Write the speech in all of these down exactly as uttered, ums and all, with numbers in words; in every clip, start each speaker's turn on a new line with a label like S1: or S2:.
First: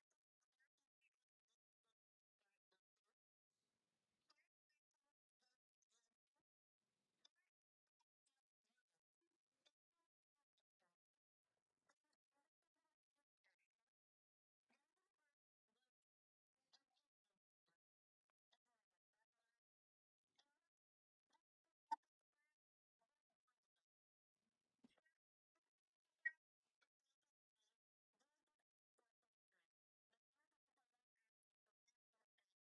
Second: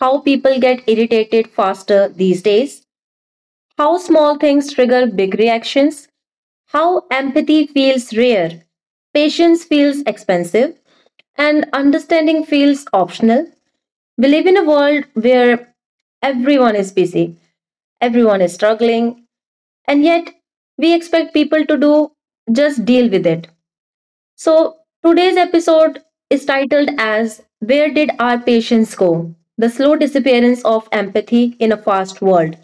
S1: how people get irritated faster these days? How small things trigger big reactions? How empathy feels rare? Patience feels expensive? And understanding feels optional? We live in a world where everyone is busy. Everyone is struggling, and yet we expect people to do just deal with it. So, today's episode is titled as Where Did Our Patience Go? The Slow Disappearance of Empathy in a Fast World.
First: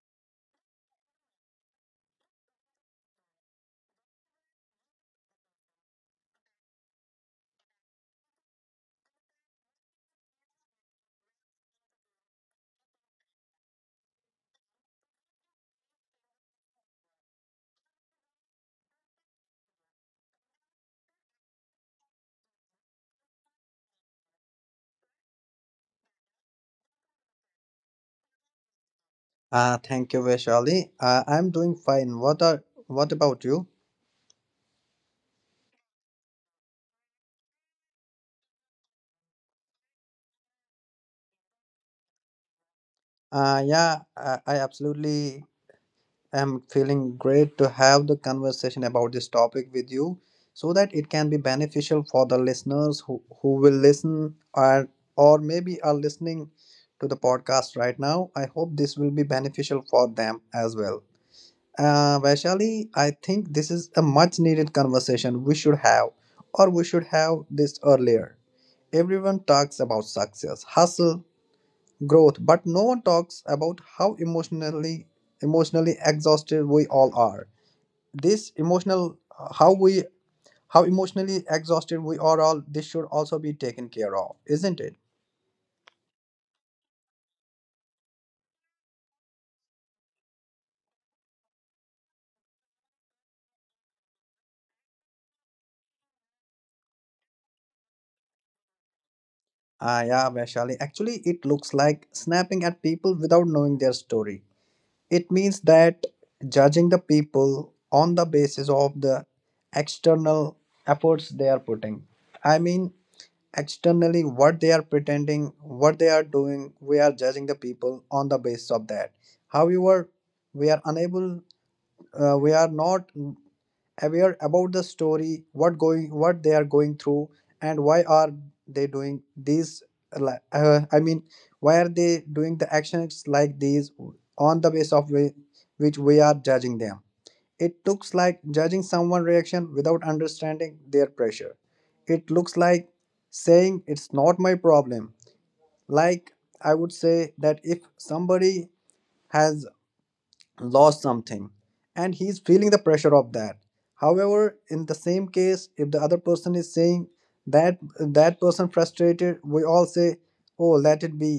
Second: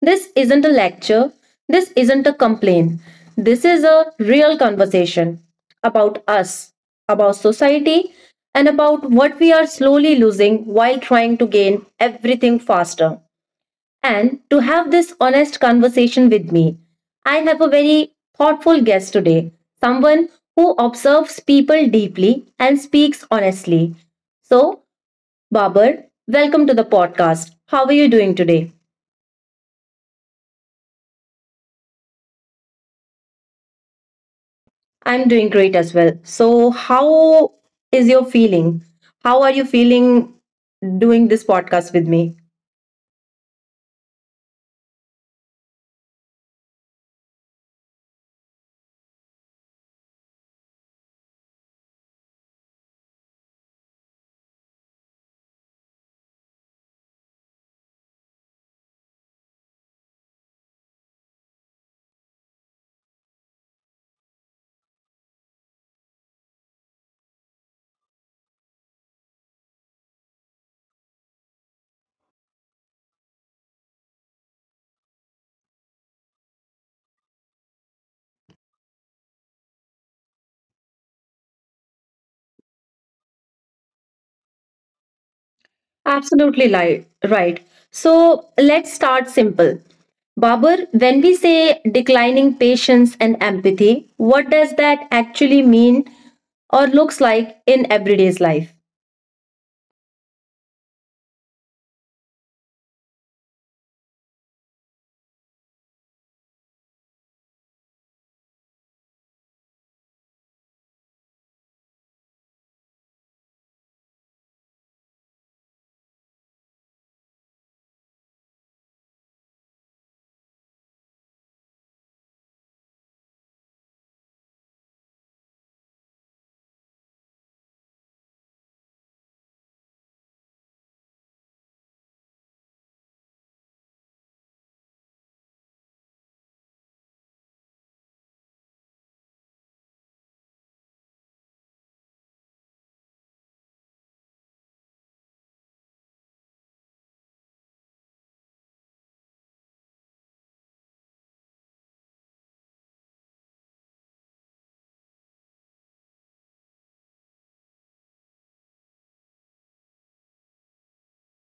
S1: This isn't a lecture, this isn't a complaint. This is a real conversation about us, about society, and about what we are slowly losing while trying to gain everything faster, and to have this honest conversation with me, I have a very thoughtful guest today, someone who observes people deeply and speaks honestly. So, Babar, welcome to the podcast. How are you doing today?
S2: Uh, thank you, Vaishali. Uh, I'm doing fine. What are what about you?
S1: I'm doing great as well. So, how is your feeling? How are you feeling doing this podcast with me?
S2: Uh, yeah, I, I absolutely am feeling great to have the conversation about this topic with you so that it can be beneficial for the listeners who, who will listen or or maybe are listening to the podcast right now. I hope this will be beneficial for them as well. Uh, Vaishali, I think this is a much needed conversation we should have, or we should have this earlier. Everyone talks about success, hustle, growth, but no one talks about how emotionally emotionally exhausted we all are. This emotional how we how emotionally exhausted we are all this should also be taken care of, isn't it?
S1: Absolutely li- right. So let's start simple. Babur, when we say declining patience and empathy, what does that actually mean or looks like in everyday's life?
S2: Ah yeah, Vaishali, actually it looks like snapping at people without knowing their story. It means that judging the people on the basis of the external efforts they are putting. I mean, externally, what they are pretending, what they are doing, we are judging the people on the basis of that. However, we are unable, uh, we are not aware about the story, what going, what they are going through, and why are they doing these? li- Uh, I mean, why are they doing the actions like these on the basis of whi- which we are judging them? It looks like judging someone' reaction without understanding their pressure. It looks like saying it's not my problem. Like I would say that if somebody has lost something and he's feeling the pressure of that, however, in the same case, if the other person is saying that that person frustrated, we all say, oh, let it be,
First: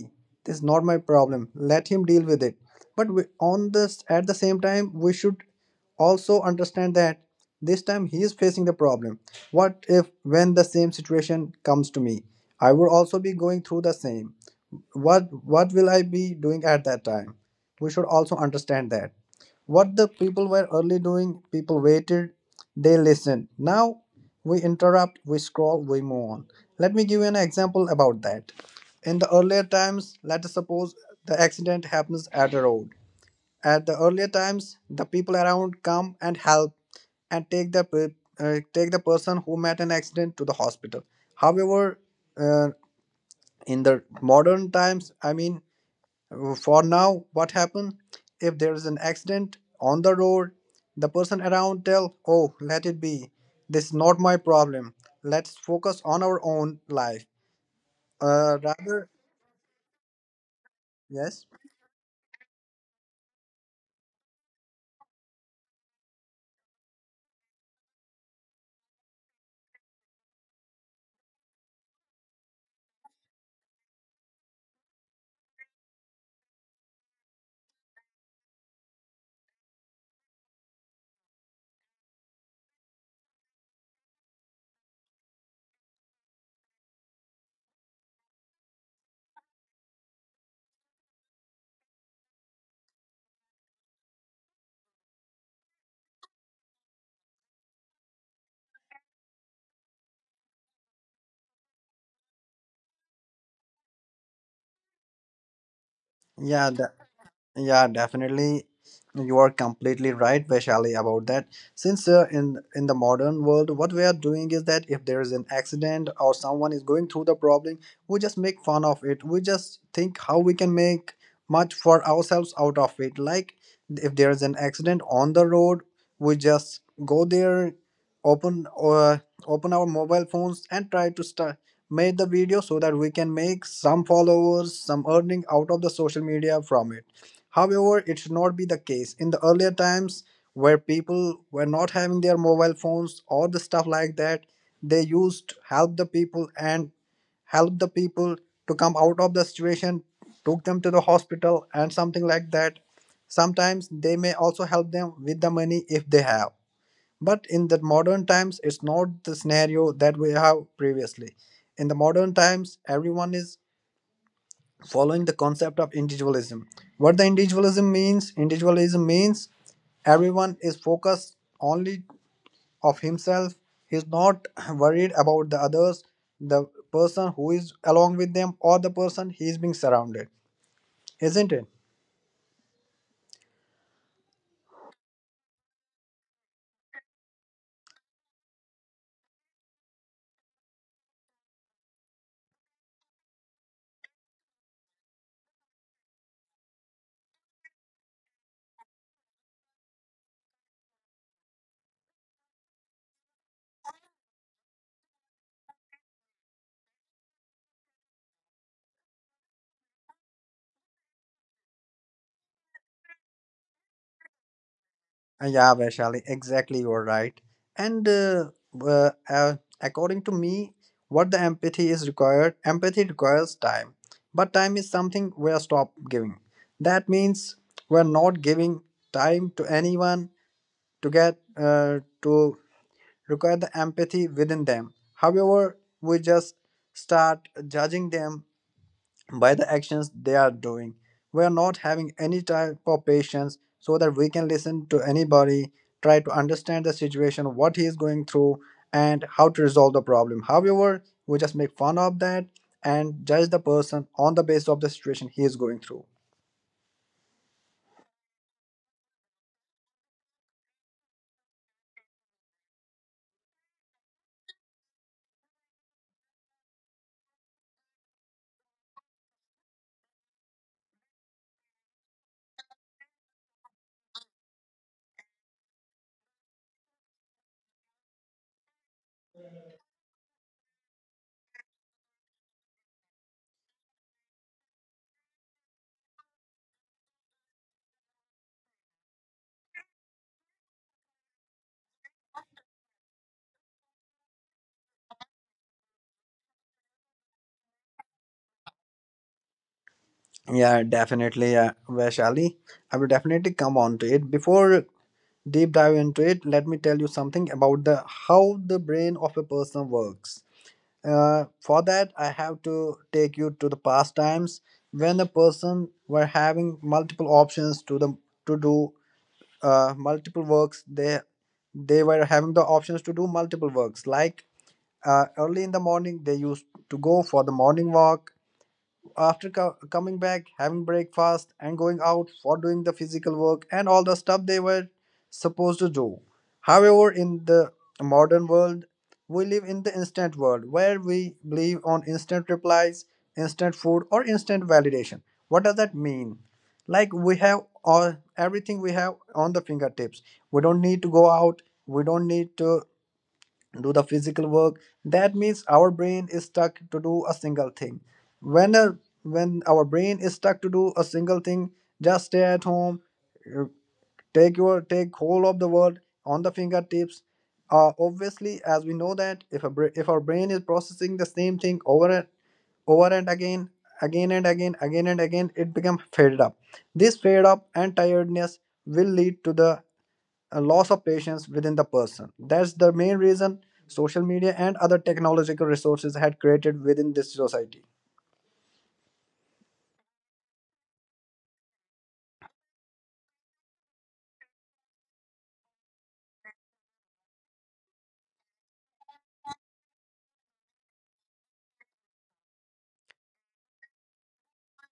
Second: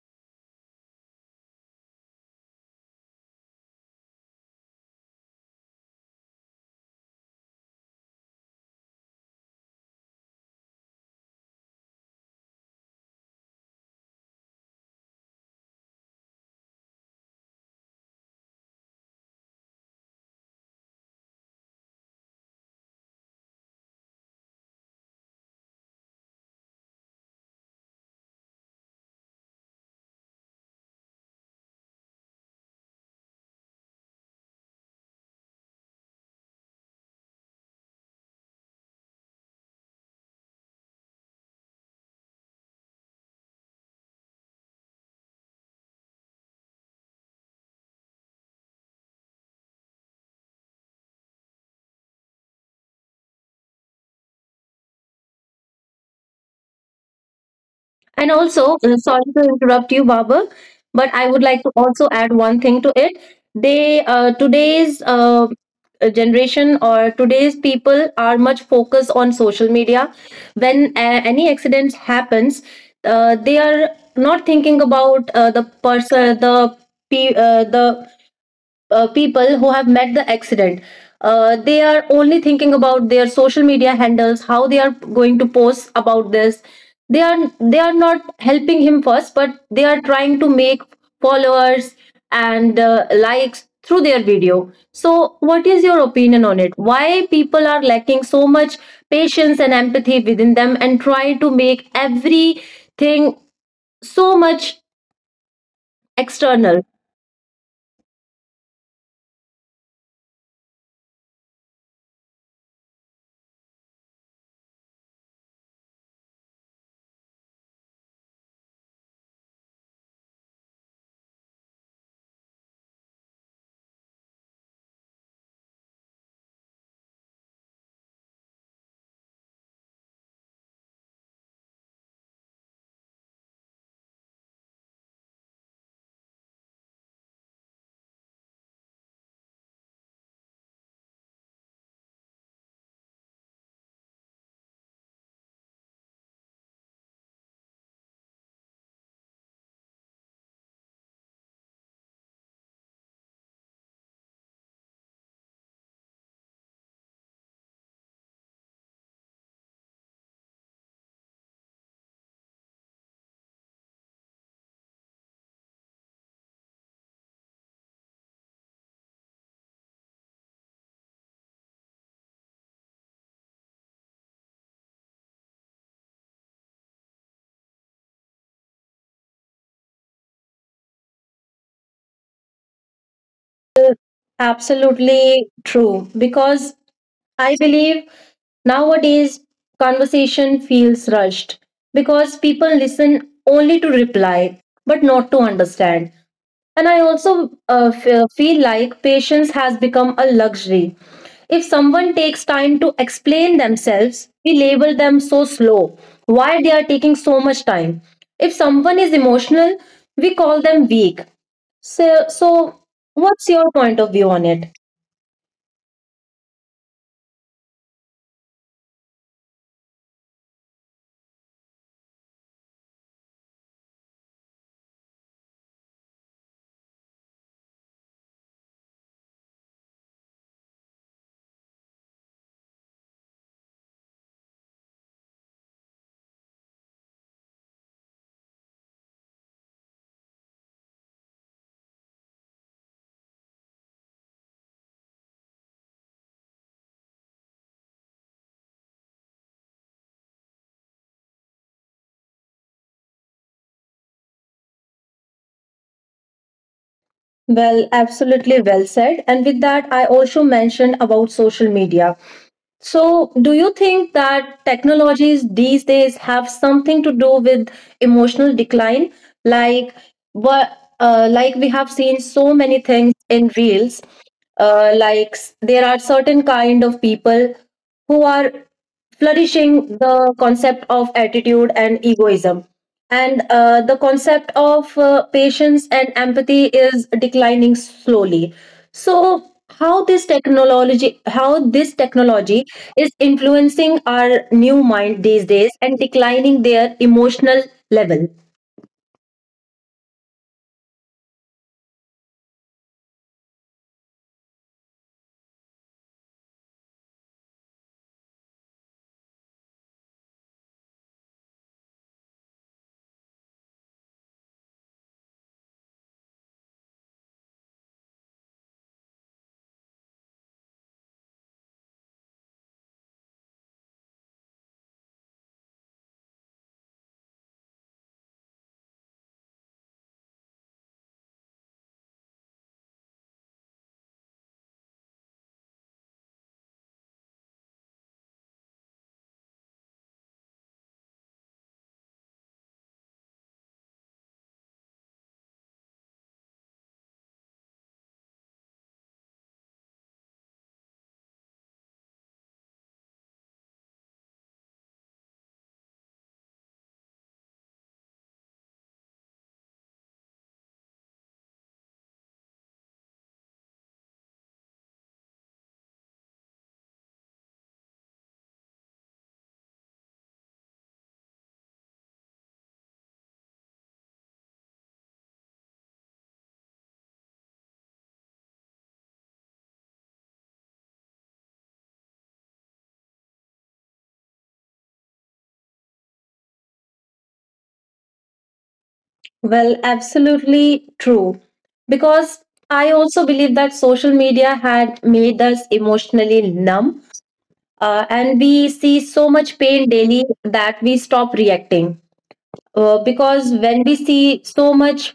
S2: this is not my problem, let him deal with it. But we, on this at the same time we should also understand that this time he is facing the problem. What if when the same situation comes to me, I would also be going through the same? What what will I be doing at that time? We should also understand that what the people were early doing, people waited, they listened. Now we interrupt, we scroll, we move on. Let me give you an example about that. In the earlier times, let us suppose the accident happens at a road. At the earlier times, the people around come and help, and take the pe- uh, take the person who met an accident to the hospital. However, uh, in the modern times, I mean, for now, what happened, if there is an accident on the road, the person around tell, oh, let it be, this is not my problem, let's focus on our own life.
S1: And
S2: Uh
S1: also, uh,
S2: rather,
S1: sorry to interrupt you, Baba, but I would
S2: yes.
S1: like to also add one thing to it. They uh, today's uh, generation or today's people are much focused on social media. When uh, any accident happens, uh, they are not thinking about uh, the person, the pe- uh, the uh, people who have met the accident. Uh, they are only thinking about their social media handles, how they are going to post about this. They are they are not helping him first, but they are trying to make followers and uh, likes through their video. So what is your opinion on it? Why people are lacking so much patience and empathy within them and try to make everything so much
S2: yeah
S1: external?
S2: that, Yeah, definitely. You are completely right, Vaishali, about that. Since uh, in in the modern world, what we are doing is that if there is an accident or someone is going through the problem, we just make fun of it. We just think how we can make much for ourselves out of it. Like if there is an accident on the road, we just go there, open or open our mobile phones and try to start make the video so that we can make some followers, some earning out of the social media from it. However, it should not be the case. In the earlier times where people were not having their mobile phones or the stuff like that, they used to help the people and help the people to come out of the situation, took them to the hospital and something like that. Sometimes they may also help them with the money if they have. But in the modern times, it's not the scenario that we have previously. In the modern times, everyone is following the concept of individualism. What the individualism means, individualism means everyone is focused only of himself, is not worried about the others, the person who is along with them or the person he is being surrounded, isn't it?
S1: Absolutely true, because I believe nowadays conversation feels rushed because people listen only to reply, but not to understand. And I also uh, fe- feel like patience has become a luxury. If someone takes time to explain themselves, we label them so slow. Why they are taking so much time? If someone is emotional, we call them weak. So, so what's your point of view on it?
S2: Uh, Yeah, Vaishali, exactly, you're right. And uh, uh, uh, According to me, what the empathy is required, empathy requires time. But time is something we are stop giving. That means we're not giving time to anyone to get uh, to require the empathy within them. However, we just start judging them by the actions they are doing. We are not having any type of patience so that we can listen to anybody, try to understand the situation, what he is going through, and how to resolve the problem. However, we just make fun of that and judge the person on the basis of the situation he is going through.
S1: Well, absolutely well said. And with that, I also mentioned about social media. So, do you think that technologies these days have something to do with emotional decline? Like, what, uh, like we have seen so many things in reels. Uh, like, s- there are certain kind of people who are flourishing the concept of attitude and egoism, and uh, the concept of uh, patience and empathy is declining slowly. So, how this technology, how this technology is influencing our new mind these days and declining their emotional level?
S2: Yeah, definitely, uh, Vaishali. I will definitely come on to it. Before deep dive into it, let me tell you something about the how the brain of a person works. Uh, for that, I have to take you to the past times when a person were having multiple options to the to do uh, multiple works. They they were having the options to do multiple works. Like uh, early in the morning, they used to go for the morning walk after co- coming back, having breakfast, and going out for doing the physical work and all the stuff they were supposed to do. However, in the modern world, we live in the instant world where we believe on instant replies, instant food, or instant validation. What does that mean? Like we have all everything we have on the fingertips. We don't need to go out. We don't need to do the physical work. That means our brain is stuck to do a single thing. When a, when our brain is stuck to do a single thing, just stay at home, uh, take your take whole of the world on the fingertips. Uh, obviously, as we know that if a bra- if our brain is processing the same thing over and over and again again and again again and again, it becomes fed up. This fed up and tiredness will lead to the a loss of patience within the person. That's the main reason social media and other technological resources had created within this society.
S1: Well, absolutely true. Because I also believe that social media had made us emotionally numb, uh, and we see so much pain daily that we stop reacting, uh, because when we see so much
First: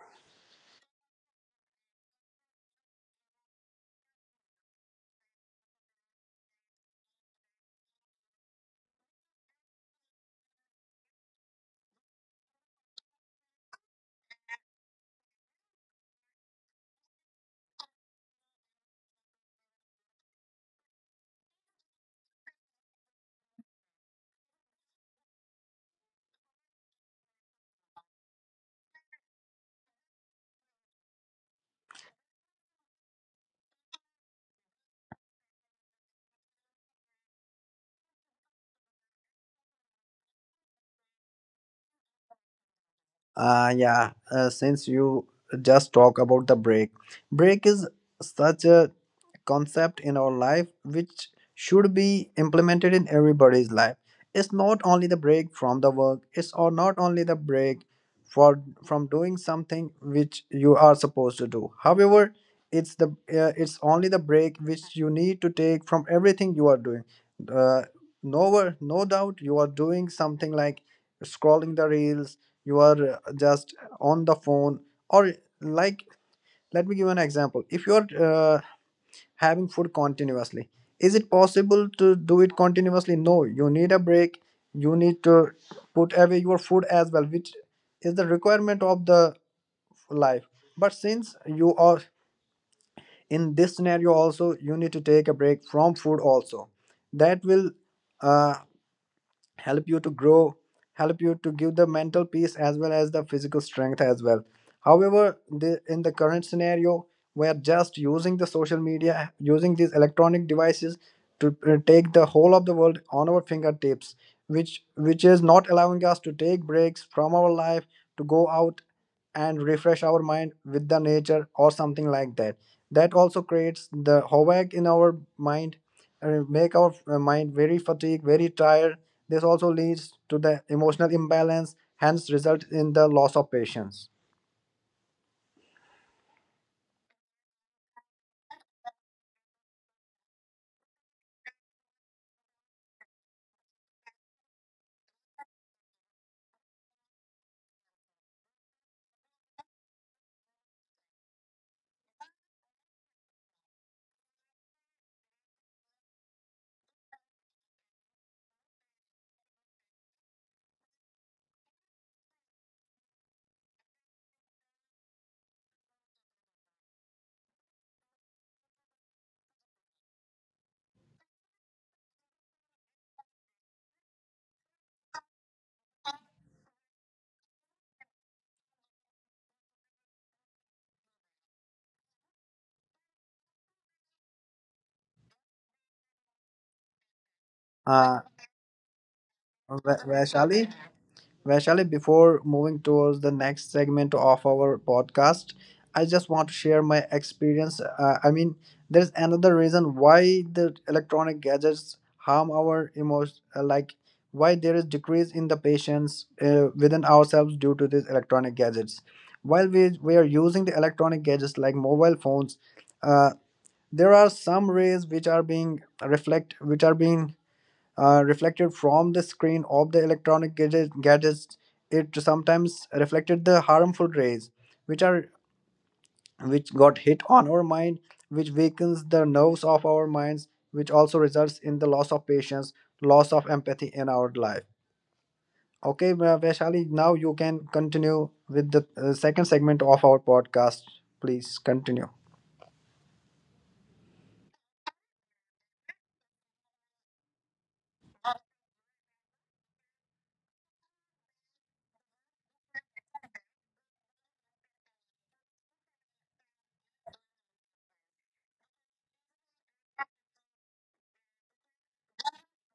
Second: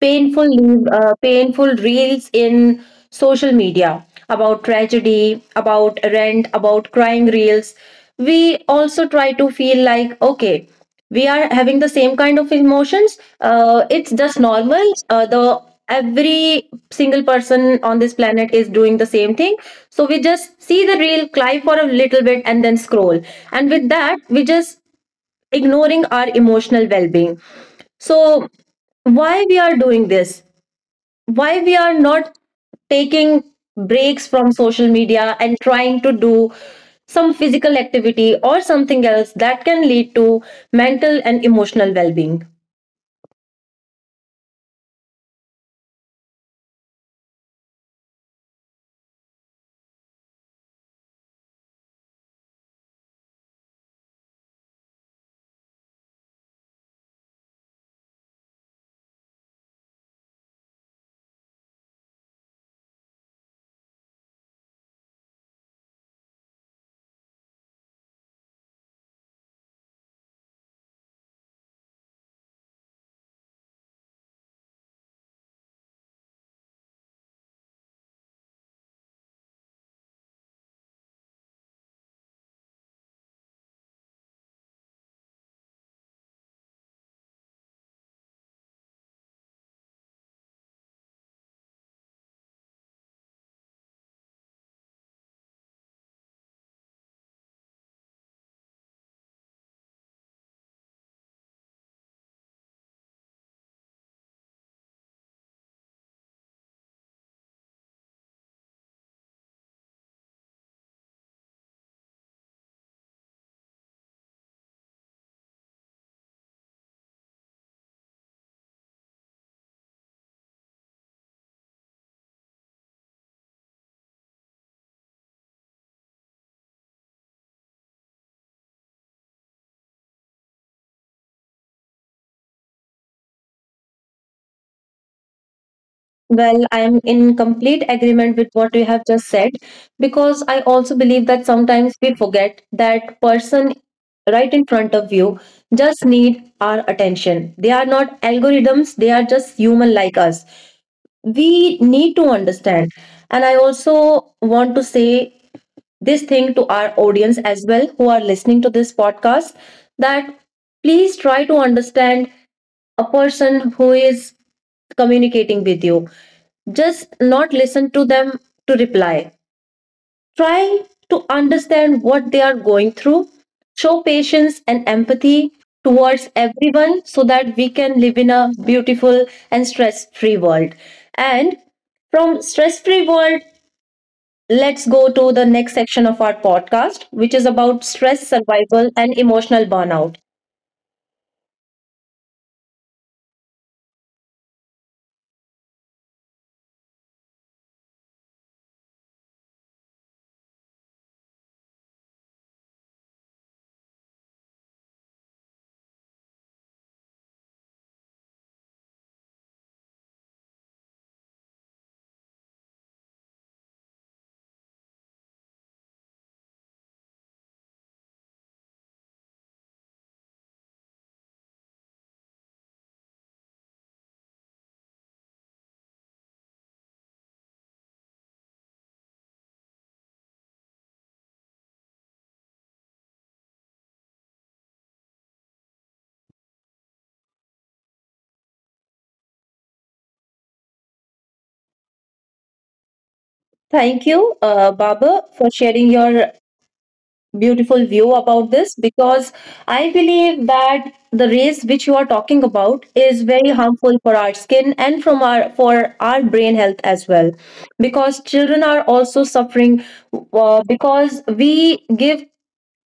S1: painful uh, painful reels in social media about tragedy, about rent, about crying reels, we also try to feel like, okay, we are having the same kind of emotions. Uh, it's just normal. Uh, the Every single person on this planet is doing the same thing, so we just see the reel, cry for a little bit, and then scroll. And with that we just ignoring our emotional well-being. So why we are doing this? Why we are not taking breaks from social media and trying to do some physical activity or something else that can lead to mental and emotional well-being?
S2: Uh, yeah, uh, since you just talk about the break, break is such a concept in our life which should be implemented in everybody's life. It's not only the break from the work, it's or not only the break for from doing something which you are supposed to do. However, it's the uh, it's only the break which you need to take from everything you are doing. Uh, no, wor- no doubt you are doing something like scrolling the reels, you are uh, just on the phone, or, like, let me give an example. If you are uh, having food continuously, is it possible to do it continuously? No, you need a break. You need to put away your food as well, which is the requirement of the life. But since you are in this scenario also, you need to take a break from food also. That will uh, help you to grow, help you to give the mental peace as well as the physical strength as well. However, the, in the current scenario, where just using the social media, using these electronic devices to uh, take the whole of the world on our fingertips, which which is not allowing us to take breaks from our life, to go out and refresh our mind with the nature or something like that, that also creates the havoc in our mind, uh, make our uh, mind very fatigued, very tired. This also leads to the emotional imbalance, hence result in the loss of patience.
S1: Well, I am in complete agreement with what you have just said, because I also believe that sometimes we forget that person right in front of you just need our attention. They are not algorithms, they are just human like us. We need to understand. And I also want to say this thing to our audience as well, who are listening to this podcast, that please try to understand a person who is communicating with you. Just not listen to them to reply. Try to understand what they are going through. Show patience and empathy towards everyone, so that we can live in a beautiful and stress free world. And from stress free world, let's go to the next section of our podcast, which is about
S2: Uh,
S1: stress survival and emotional burnout.
S2: Vaishali, Vaishali, before moving towards the next segment of our podcast, I just want to share my experience. Uh, I mean, there's another reason why the electronic gadgets harm our emotions, like why there is decrease in the patience uh, within ourselves due to these electronic gadgets. While we, we are using the electronic gadgets like mobile phones, uh, there are some rays which are being reflect, which are being uh, reflected from the screen of the electronic gadget, gadgets. It sometimes reflected the harmful rays, which are which got hit on our mind, which weakens the nerves of our minds, which also results in the loss of patience, loss of empathy in our life. Okay, uh, Vaishali, now you can continue with the uh, second segment of our podcast. Please continue.
S1: Thank you, uh, Baba, for sharing your beautiful view about this, because I believe that the rays which you are talking about is very harmful for our skin and from our for our brain health as well, because children are also suffering, uh, because we give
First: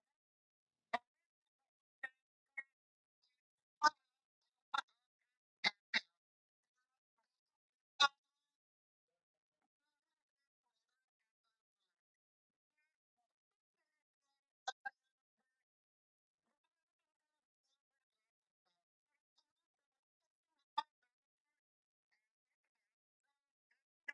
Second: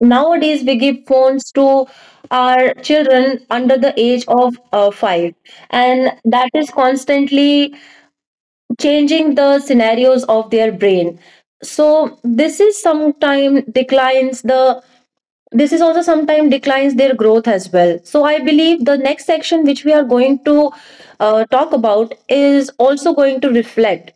S1: nowadays we give phones to our children under the age of uh, five, and that is constantly changing the scenarios of their brain. So this is sometime declines the this is also sometimes declines their growth as well. So I believe the next section which we are going to uh, talk about is also going to reflect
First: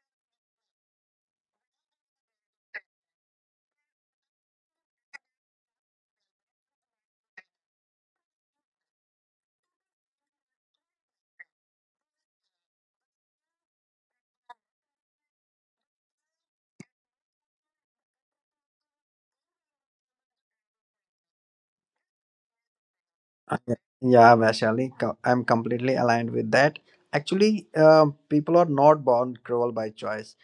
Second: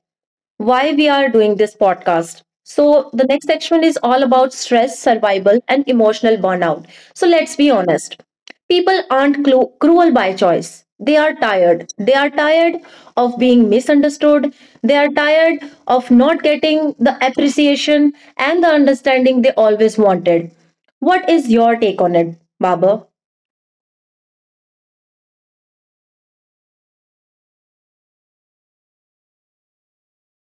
S1: why we are doing this podcast. So, the next section is all about stress, survival, and emotional burnout. So, let's be honest, people aren't clu- cruel by choice. They are tired. They are tired of being misunderstood. They are tired of not getting the appreciation and the understanding they always wanted. What is your take on it, Baba?
S2: Okay. Yeah, Vaishali, co- I'm completely aligned with that. Actually, uh, people are not born cruel by choice.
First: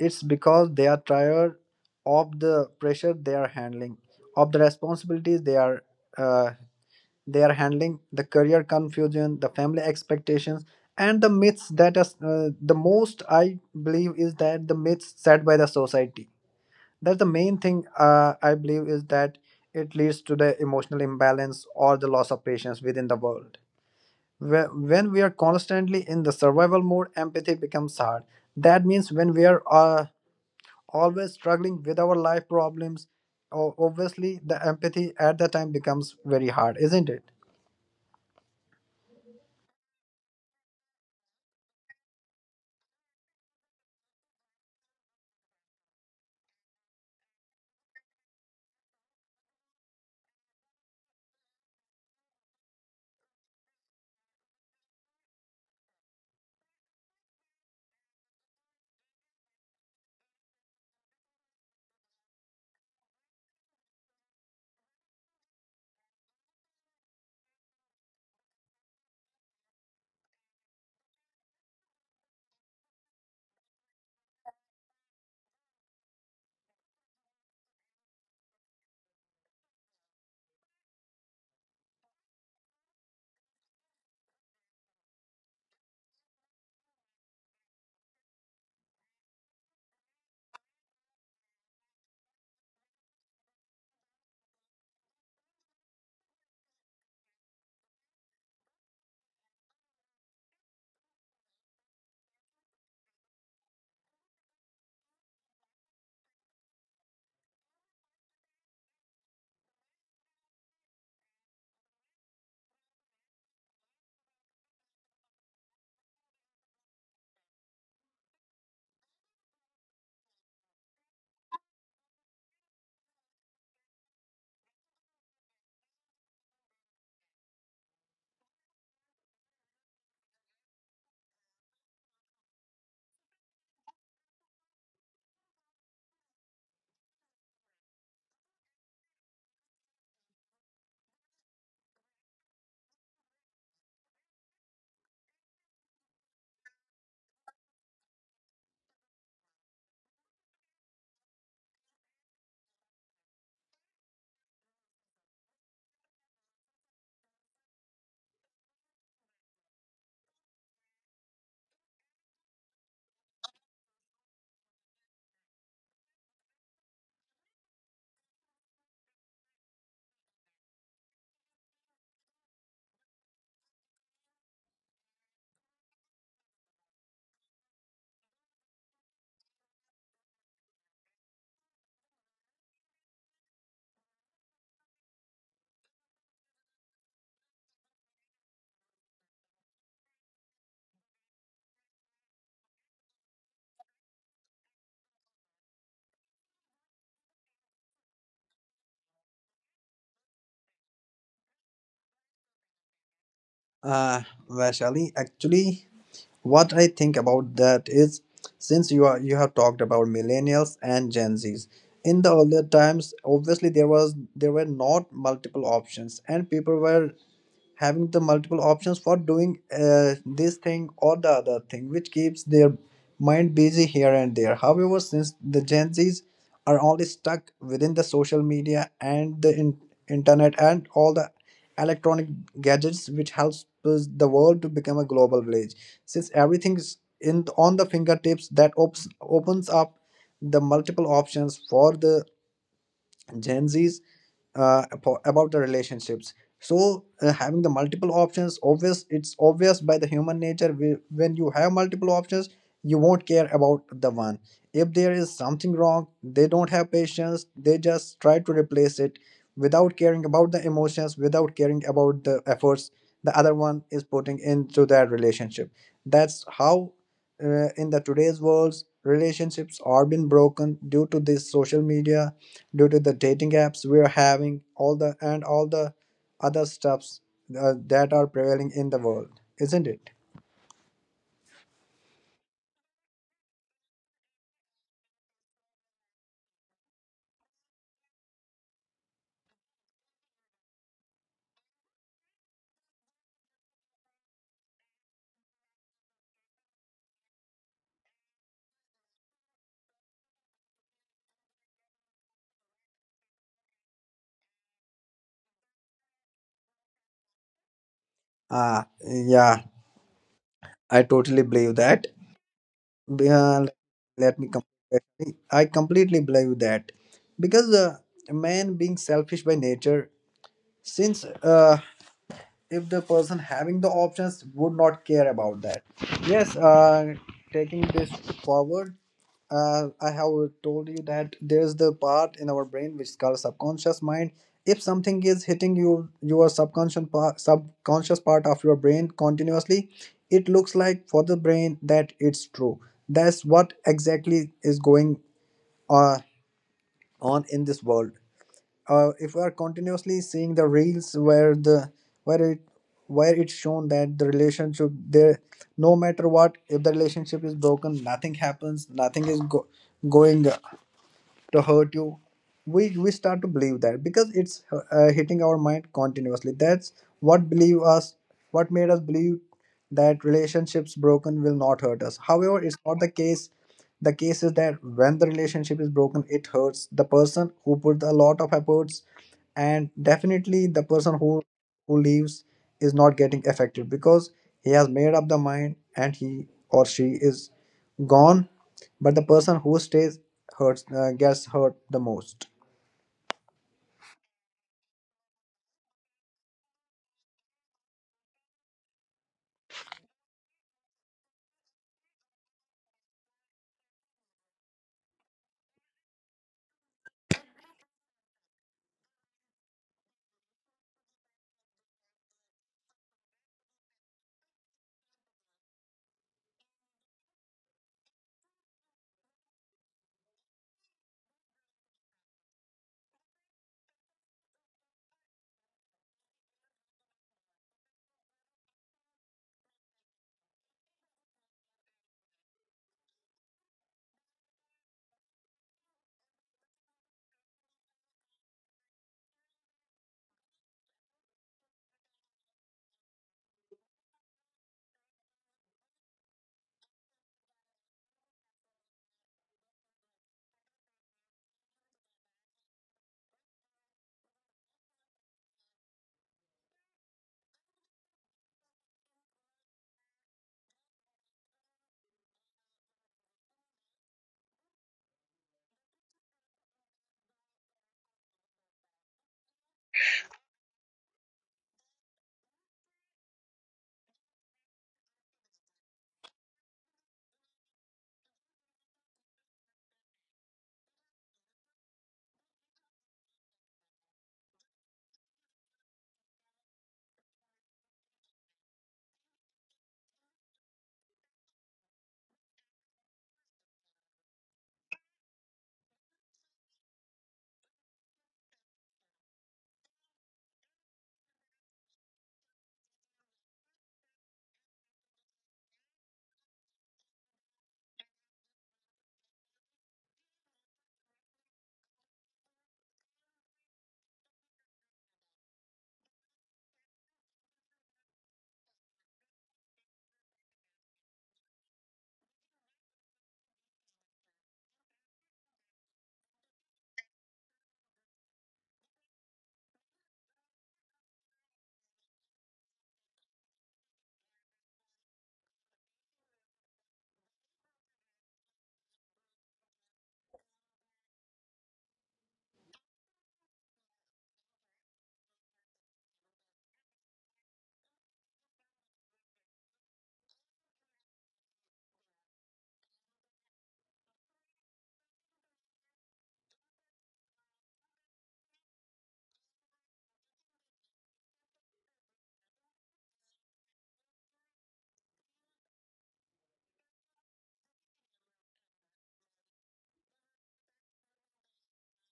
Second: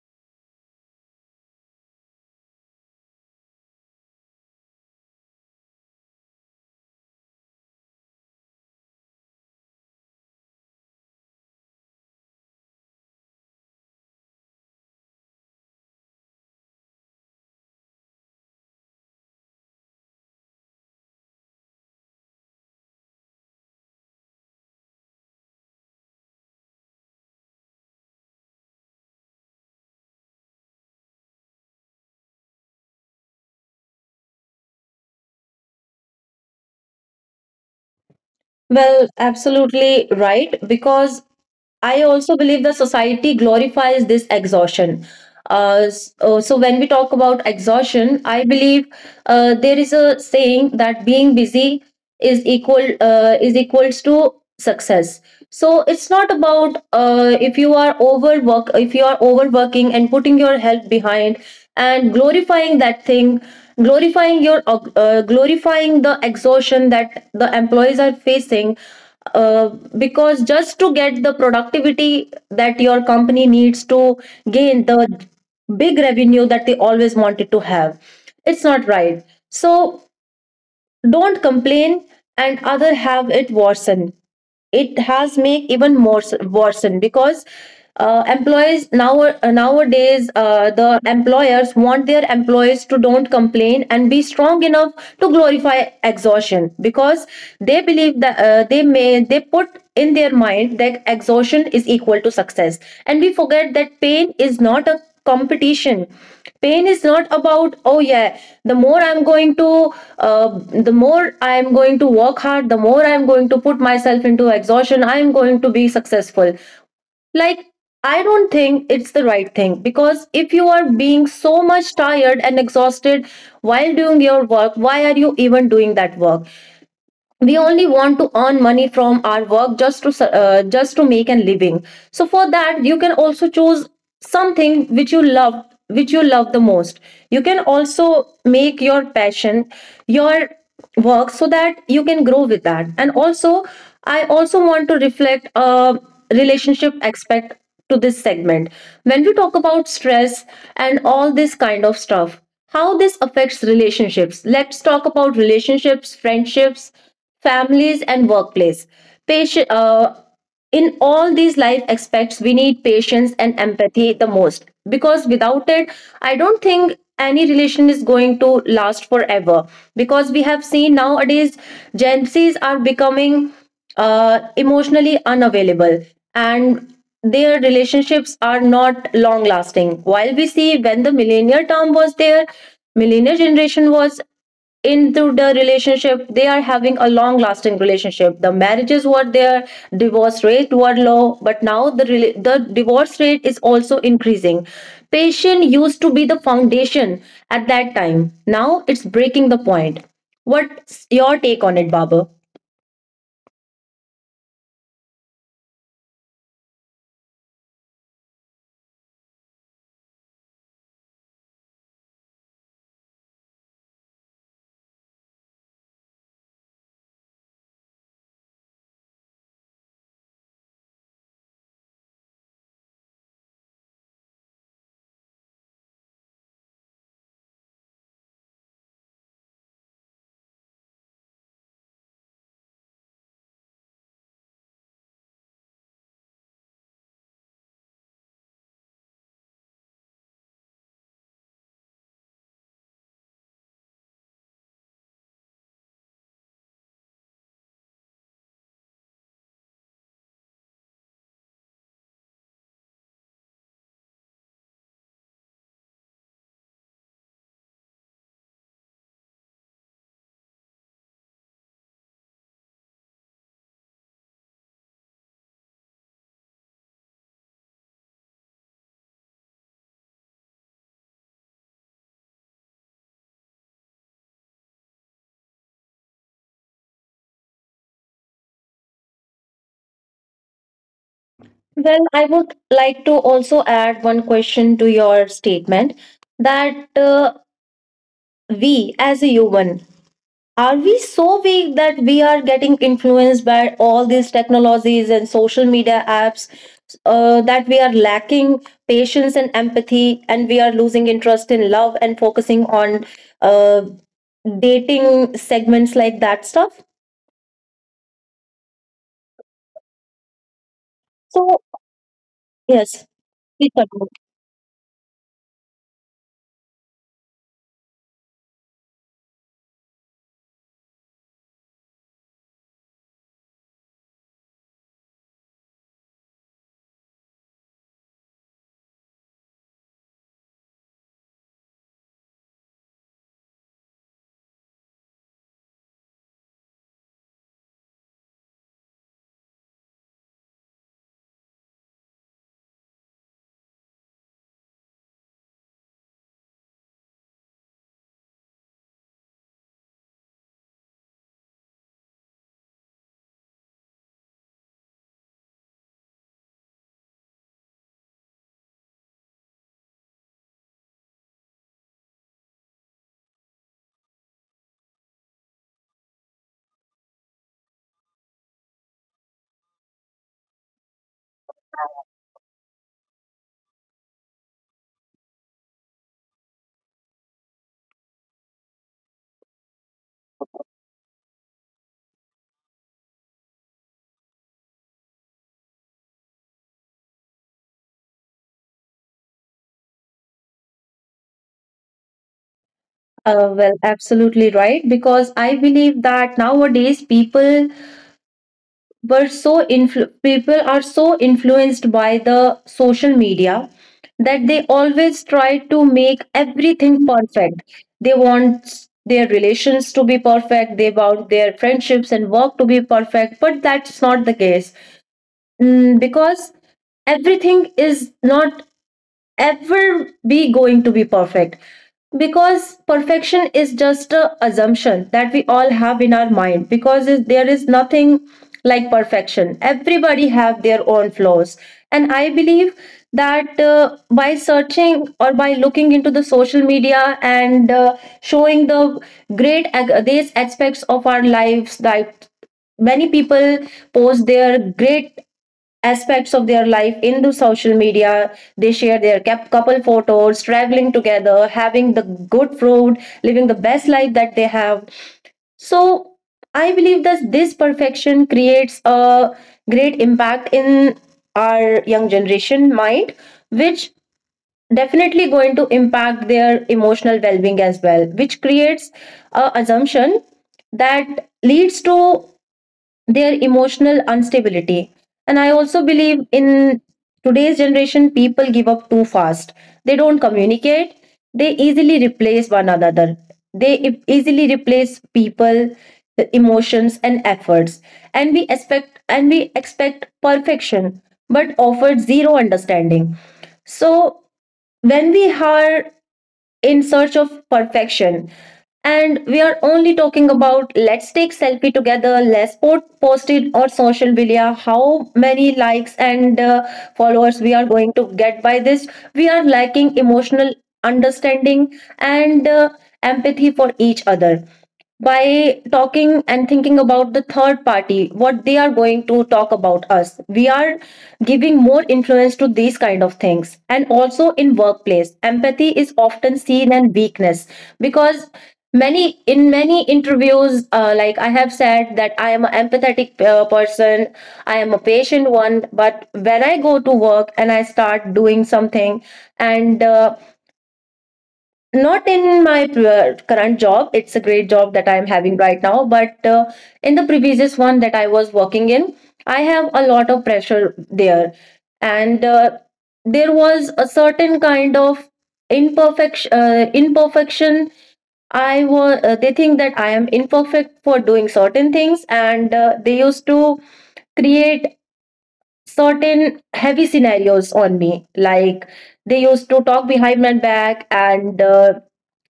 S2: It's because they are tired of the pressure they are handling, of the responsibilities they are uh, they are handling, the career confusion, the family expectations, and the myths that are uh, the most I believe is that the myths set by the society. That's the main thing uh, I believe is that it leads to the emotional imbalance or the loss of patience within the world. Whe- When we are constantly in the survival mode, empathy becomes hard. That means when we are uh, always struggling with our life problems, o- obviously the empathy at the time becomes very hard, isn't it?
S1: Well, absolutely right. Because I also believe that society glorifies this exhaustion. Uh, s- uh, so when we talk about exhaustion, I believe uh, there is a saying that being busy is equal uh, is equals to success. So it's not about, uh, if you are overwork if you are overworking and putting your health behind and glorifying that thing, glorifying your uh, glorifying the exhaustion that the employees are facing, uh, because just to get the productivity that your company needs to gain the big revenue that they always wanted to have, it's not right. So don't complain and other have it worsen. It has make even more s- worsen, because uh, employees now uh, nowadays uh, the employers want their employees to don't complain and be strong enough to glorify exhaustion, because they believe that, uh, they may they put in their mind that exhaustion is equal to success. And we forget that pain is not a competition. Pain is not about, oh yeah, the more i'm going to uh, the more I'm going to work hard, the more I'm going to put myself into exhaustion, I'm going to be successful. Like, I don't think it's the right thing, because if you are being so much tired and exhausted while doing your work, why are you even doing that work? We only want to earn money from our work just to su- uh, just to make a living. So for that you can also choose something which you love, which you love the most. You can also make your passion your work, so that you can grow with that. And also, I also want to reflect a relationship aspect to this segment. When we talk about stress and all this kind of stuff, how this affects relationships, let's talk about relationships, friendships, families, and workplace. Patient uh, In all these life aspects we need patience and empathy the most, because without it I don't think any relation is going to last forever. Because we have seen nowadays Gen Z's are becoming uh, emotionally unavailable, and their relationships are not long lasting. While we see when the millennial term was there, millennial generation was into the relationship, they are having a long lasting relationship. The marriages were there, divorce rate were low, but now the rela- the divorce rate is also increasing. Patience used to be the foundation at that time, now it's breaking the point. What's your take on it, Baba?
S2: Uh, Vaishali, actually, what I think about that is since you are you have talked about millennials and Gen Zs. In the earlier times, obviously there was there were not multiple options, and people were having the multiple options for doing uh, this thing or the other thing which keeps their mind busy here and there. However, since the Gen Z's are only stuck within the social media and the in- internet and all the electronic gadgets which helps us the world to become a global village, since everything's in on the fingertips, that opens opens up the multiple options for the Gen Z's uh, apo- about the relationships. So uh, having the multiple options, obvious it's obvious by the human nature. We When you have multiple options, you won't care about the one. If there is something wrong, they don't have patience. They just try to replace it without caring about the emotions, without caring about the efforts the other one is putting into that relationship. That's how uh, in the today's world relationships are being broken due to this social media, due to the dating apps, we are having all the and all the other stuffs uh, that are prevailing in the world, isn't it?
S1: Well, I would like to also add one question to your statement, that uh, we as a human, are we so weak that we are getting influenced by all these technologies and social media apps, uh, that we are lacking patience and empathy and we are losing interest in love and focusing on uh, dating segments, like that stuff?
S2: Ah, yeah, I totally
S1: So,
S2: believe that.
S1: yes, please
S2: Uh,
S1: continue.
S2: let me completely I completely believe that, because uh, man being selfish by nature, since uh, if the person having the options would not care about that. Yes, uh, taking this forward, uh, I have told you that there's the part in our brain which is called subconscious mind. If something is hitting you your subconscious part, subconscious part of your brain continuously, it looks like for the brain that it's true. That's what exactly is going uh, on in this world. Uh, if we are continuously seeing the reels where the where it where it's shown that the relationship there, no matter what, if the relationship is broken, nothing happens, nothing is go- going to hurt you, we we start to believe that. Because it's uh, hitting our mind continuously, that's what believe us what made us believe that relationships broken will not hurt us. However, it's not the case. The case is that when the relationship is broken, it hurts the person who put a lot of efforts, and definitely the person who who leaves is not getting affected because he has made up the mind, and he or she is gone. But the person who stays hurts uh, gets hurt the most.
S1: Uh, well, absolutely right. Because I believe that nowadays people were so influ- people are so influenced by the social media that they always try to make everything perfect. They want their relations to be perfect, they want their friendships and work to be perfect, but that's not the case. Mm, because everything is not ever be going to be perfect, because perfection is just a assumption that we all have in our mind, because is- there is nothing like perfection. Everybody have their own flaws. And I believe that uh, by searching or by looking into the social media and uh, showing the great ag- these aspects of our lives, that many people post their great aspects of their life into social media. They share their cap- couple photos, traveling together, having the good food, living the best life that they have. So I believe that this perfection creates a great impact in our young generation mind, which definitely going to impact their emotional well-being as well, which creates a assumption that leads to their emotional instability. And I also believe in today's generation, people give up too fast. They don't communicate, they easily replace one another. They e- easily replace people, the emotions, and efforts. And we expect and we expect perfection, but offered zero understanding. So when we are in search of perfection and we are only talking about, let's take selfie together, let's po- post it on social media, how many likes and uh, followers we are going to get by this, we are lacking emotional understanding and uh, empathy for each other. By talking and thinking about the third party, what they are going to talk about us, we are giving more influence to these kind of things. And also in workplace empathy is often seen as weakness, because many in many interviews uh, like I have said that I am an empathetic uh, person, I am a patient one. But when I go to work and I start doing something, and uh, not in my pr- uh, current job, it's a great job that I'm having right now, but uh, in the previous one that I was working in, I have a lot of pressure there. And uh, there was a certain kind of imperfection uh, imperfection. I was uh, they think that I am imperfect for doing certain things, and uh, they used to create certain heavy scenarios on me, like they used to talk behind my back, and uh,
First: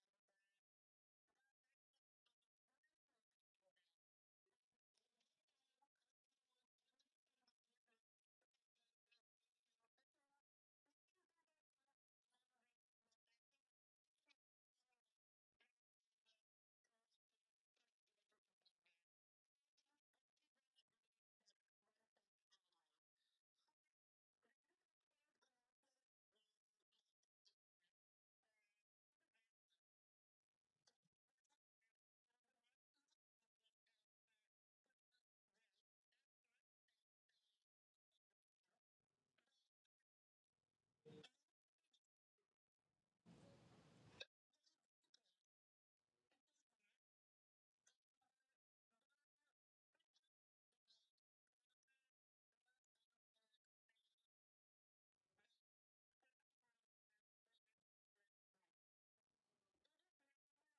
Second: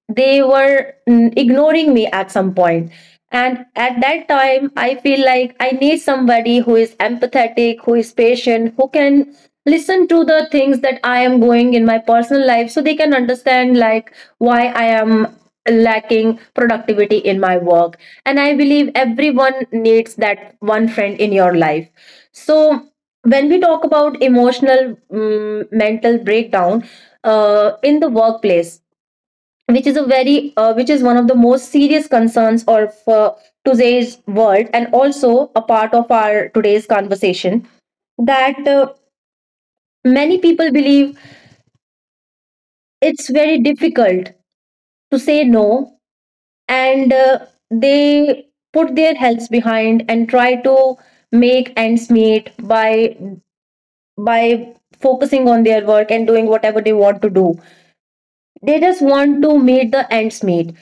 S1: they were mm, ignoring me at some point. And at that time I feel like I need somebody who is empathetic, who is patient, who can listen to the things that I am going in my personal life, so they can understand like why I am lacking productivity in my work. And I believe everyone needs that one friend in your life. So when we talk about emotional mm, mental breakdown uh, in the workplace, which is a very uh, which is one of the most serious concerns of uh, today's world and also a part of our today's conversation, that uh, many people believe it's very difficult to say no, and uh, they put their health behind and try to make ends meet by by focusing on their work and doing whatever they want to do. They just want to meet the ends meet.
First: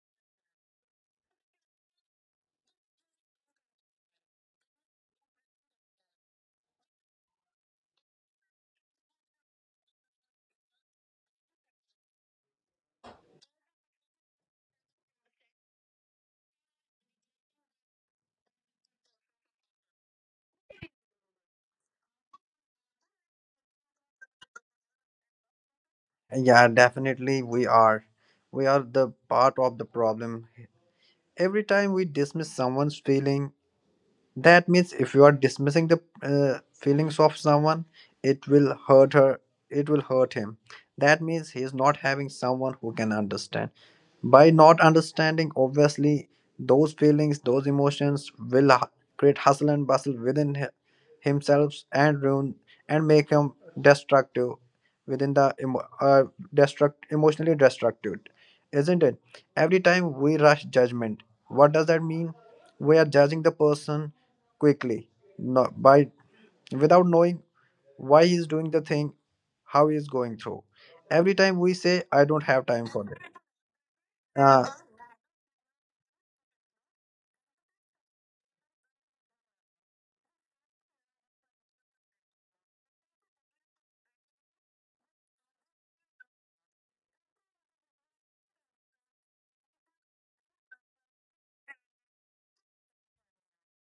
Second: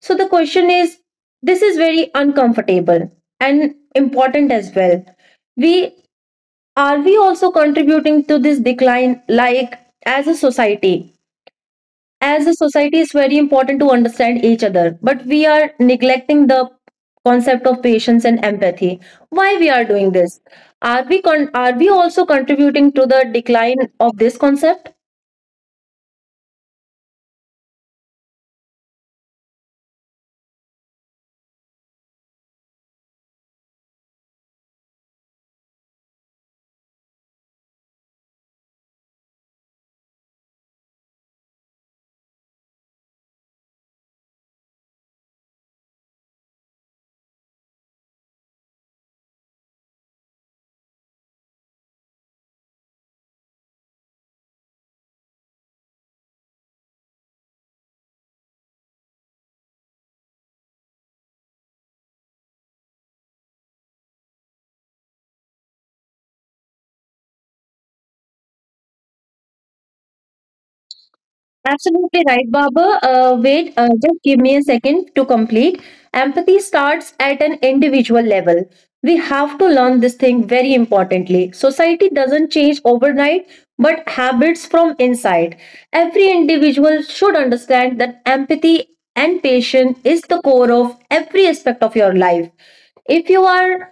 S1: So the question is, this is very uncomfortable and important as well. We are, we also contributing to this decline, like as a society? As a society it's very important to understand each other, but we are neglecting the concept of patience and empathy. Why we are doing this? Are we con- are we also contributing to the decline of this concept?
S2: Yeah, definitely we are, we are the part of the problem. Every time we dismiss someone's feeling. That means if you are dismissing the uh, feelings of someone, it will hurt her, it will hurt him. That means he is not having someone who can understand. By not understanding, obviously, those feelings, those emotions will hu- create hustle and bustle within hi- himself and ruin and make him destructive within the emo- uh, destruct emotionally destructive, isn't it? Every time we rush judgment, what does that mean? We are judging the person quickly, not by without knowing why he is doing the thing, how he is going through. Every time we say,
S1: Absolutely
S2: I
S1: right,
S2: don't have
S1: Baba.
S2: time for that.
S1: Uh, wait, uh, just give me a
S2: uh,
S1: second to complete. Empathy starts at an individual level. We have to learn this thing very importantly. Society doesn't change overnight, but habits from inside. Every individual should understand that empathy and patience is the core of every aspect of your life. If you are,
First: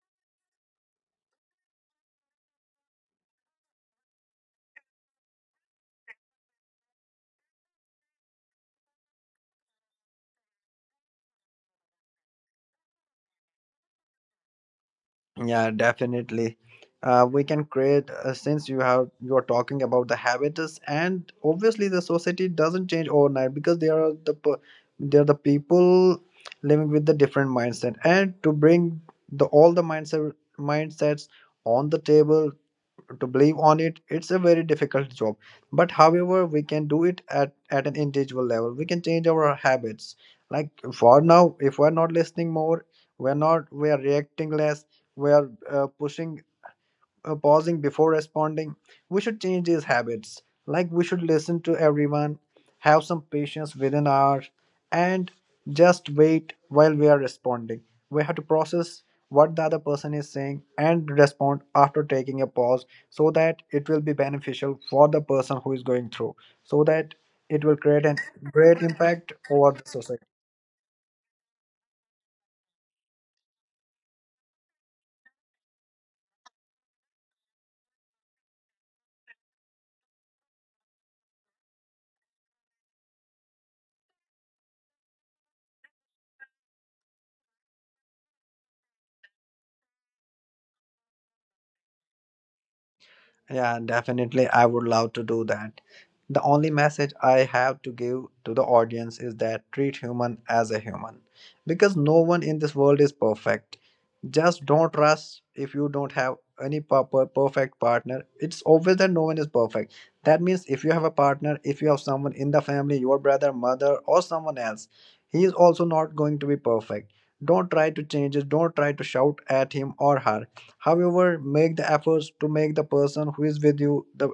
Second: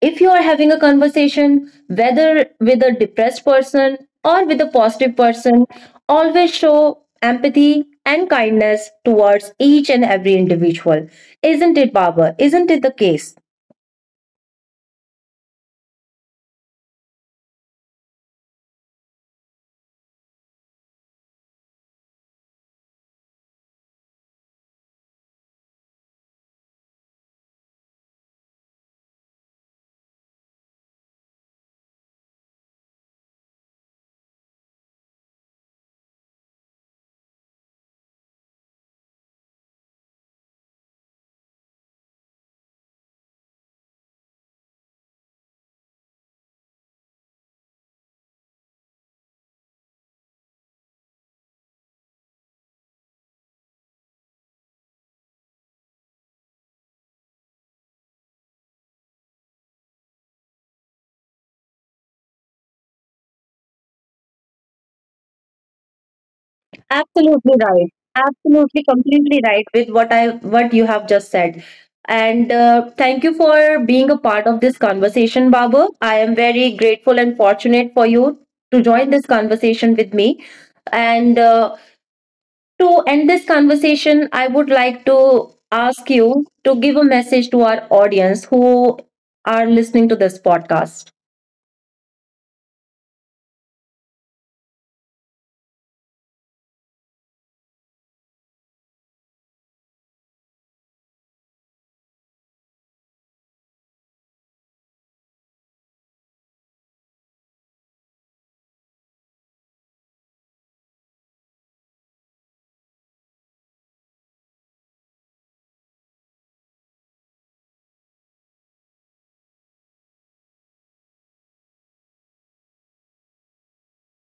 S1: if you are having a conversation, whether with a depressed person or with a positive person, always show empathy and kindness towards each and every individual. Isn't it, Baba? Isn't it the case?
S2: yeah, definitely. Uh, we can create, uh, since you have you are talking about the habits, and obviously the society doesn't change overnight because they are the per- they are the people living with the different mindset, and to bring the all the mindset mindsets on the table to believe on it, it's a very difficult job. But however, we can do it at, at an individual level, we can change our habits. Like for now, if we're not listening more, we're not we are reacting less, we are uh, pushing uh, pausing before responding. We should change these habits. Like, we should listen to everyone, have some patience within our, and just wait while we are responding. We have to process what the other person is saying and respond after taking a pause, so that it will be beneficial for the person who is going through, so that
S1: Absolutely
S2: it will
S1: right.
S2: create an great
S1: Absolutely,
S2: impact
S1: completely right
S2: over the
S1: with what
S2: society.
S1: I what you have just said. And uh, thank you for being a part of this conversation, Baba. I am very grateful and fortunate for you to join this conversation with me. And uh, to end this conversation, I would like to ask you to give a message to our audience who are listening to this podcast.
S2: Yeah, definitely. I would love to do that. The only message I have to give to the audience is that treat human as a human, because no one in this world is perfect. Just don't rush if you don't have any per- per- perfect partner. It's obvious that no one is perfect. That means if you have a partner, if you have someone in the family, your brother, mother, or someone else, he is also not going to be perfect. Don't try to change it, don't try to shout at him or her. However, make the efforts to make the person who is with you the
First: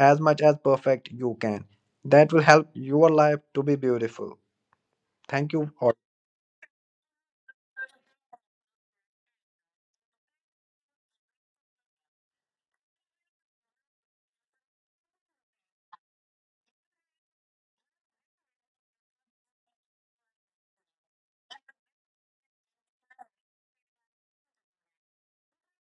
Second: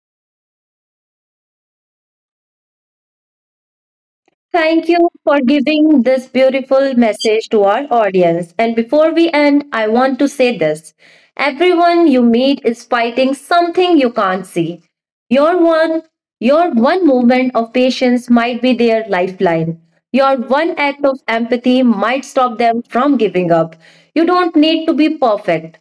S2: as much as perfect you can. That will help your life to be beautiful.
S1: Thank you for
S2: Thank you all.
S1: giving this beautiful message to our audience. And before we end, I want to say this, everyone you meet is fighting something you can't see. Your one, your one moment of patience might be their lifeline. Your one act of empathy might stop them from giving up. You don't need to be perfect.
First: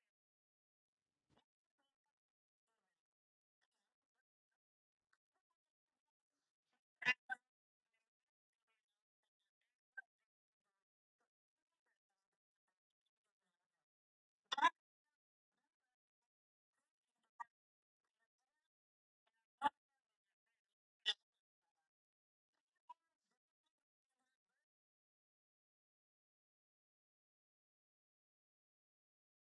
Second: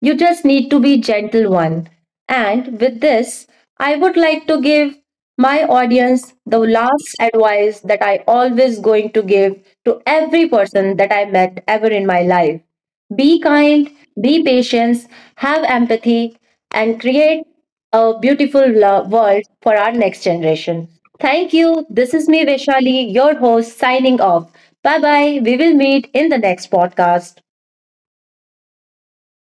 S1: You just need to be gentle one. And with this, I would like to give my audience the last advice that I always going to give to every person that I met ever in my life. Be kind, be patient, have empathy and create a beautiful lo- world for our next generation. Thank you. This is me Vaishali, your host signing off. Bye bye. We will meet in the next podcast.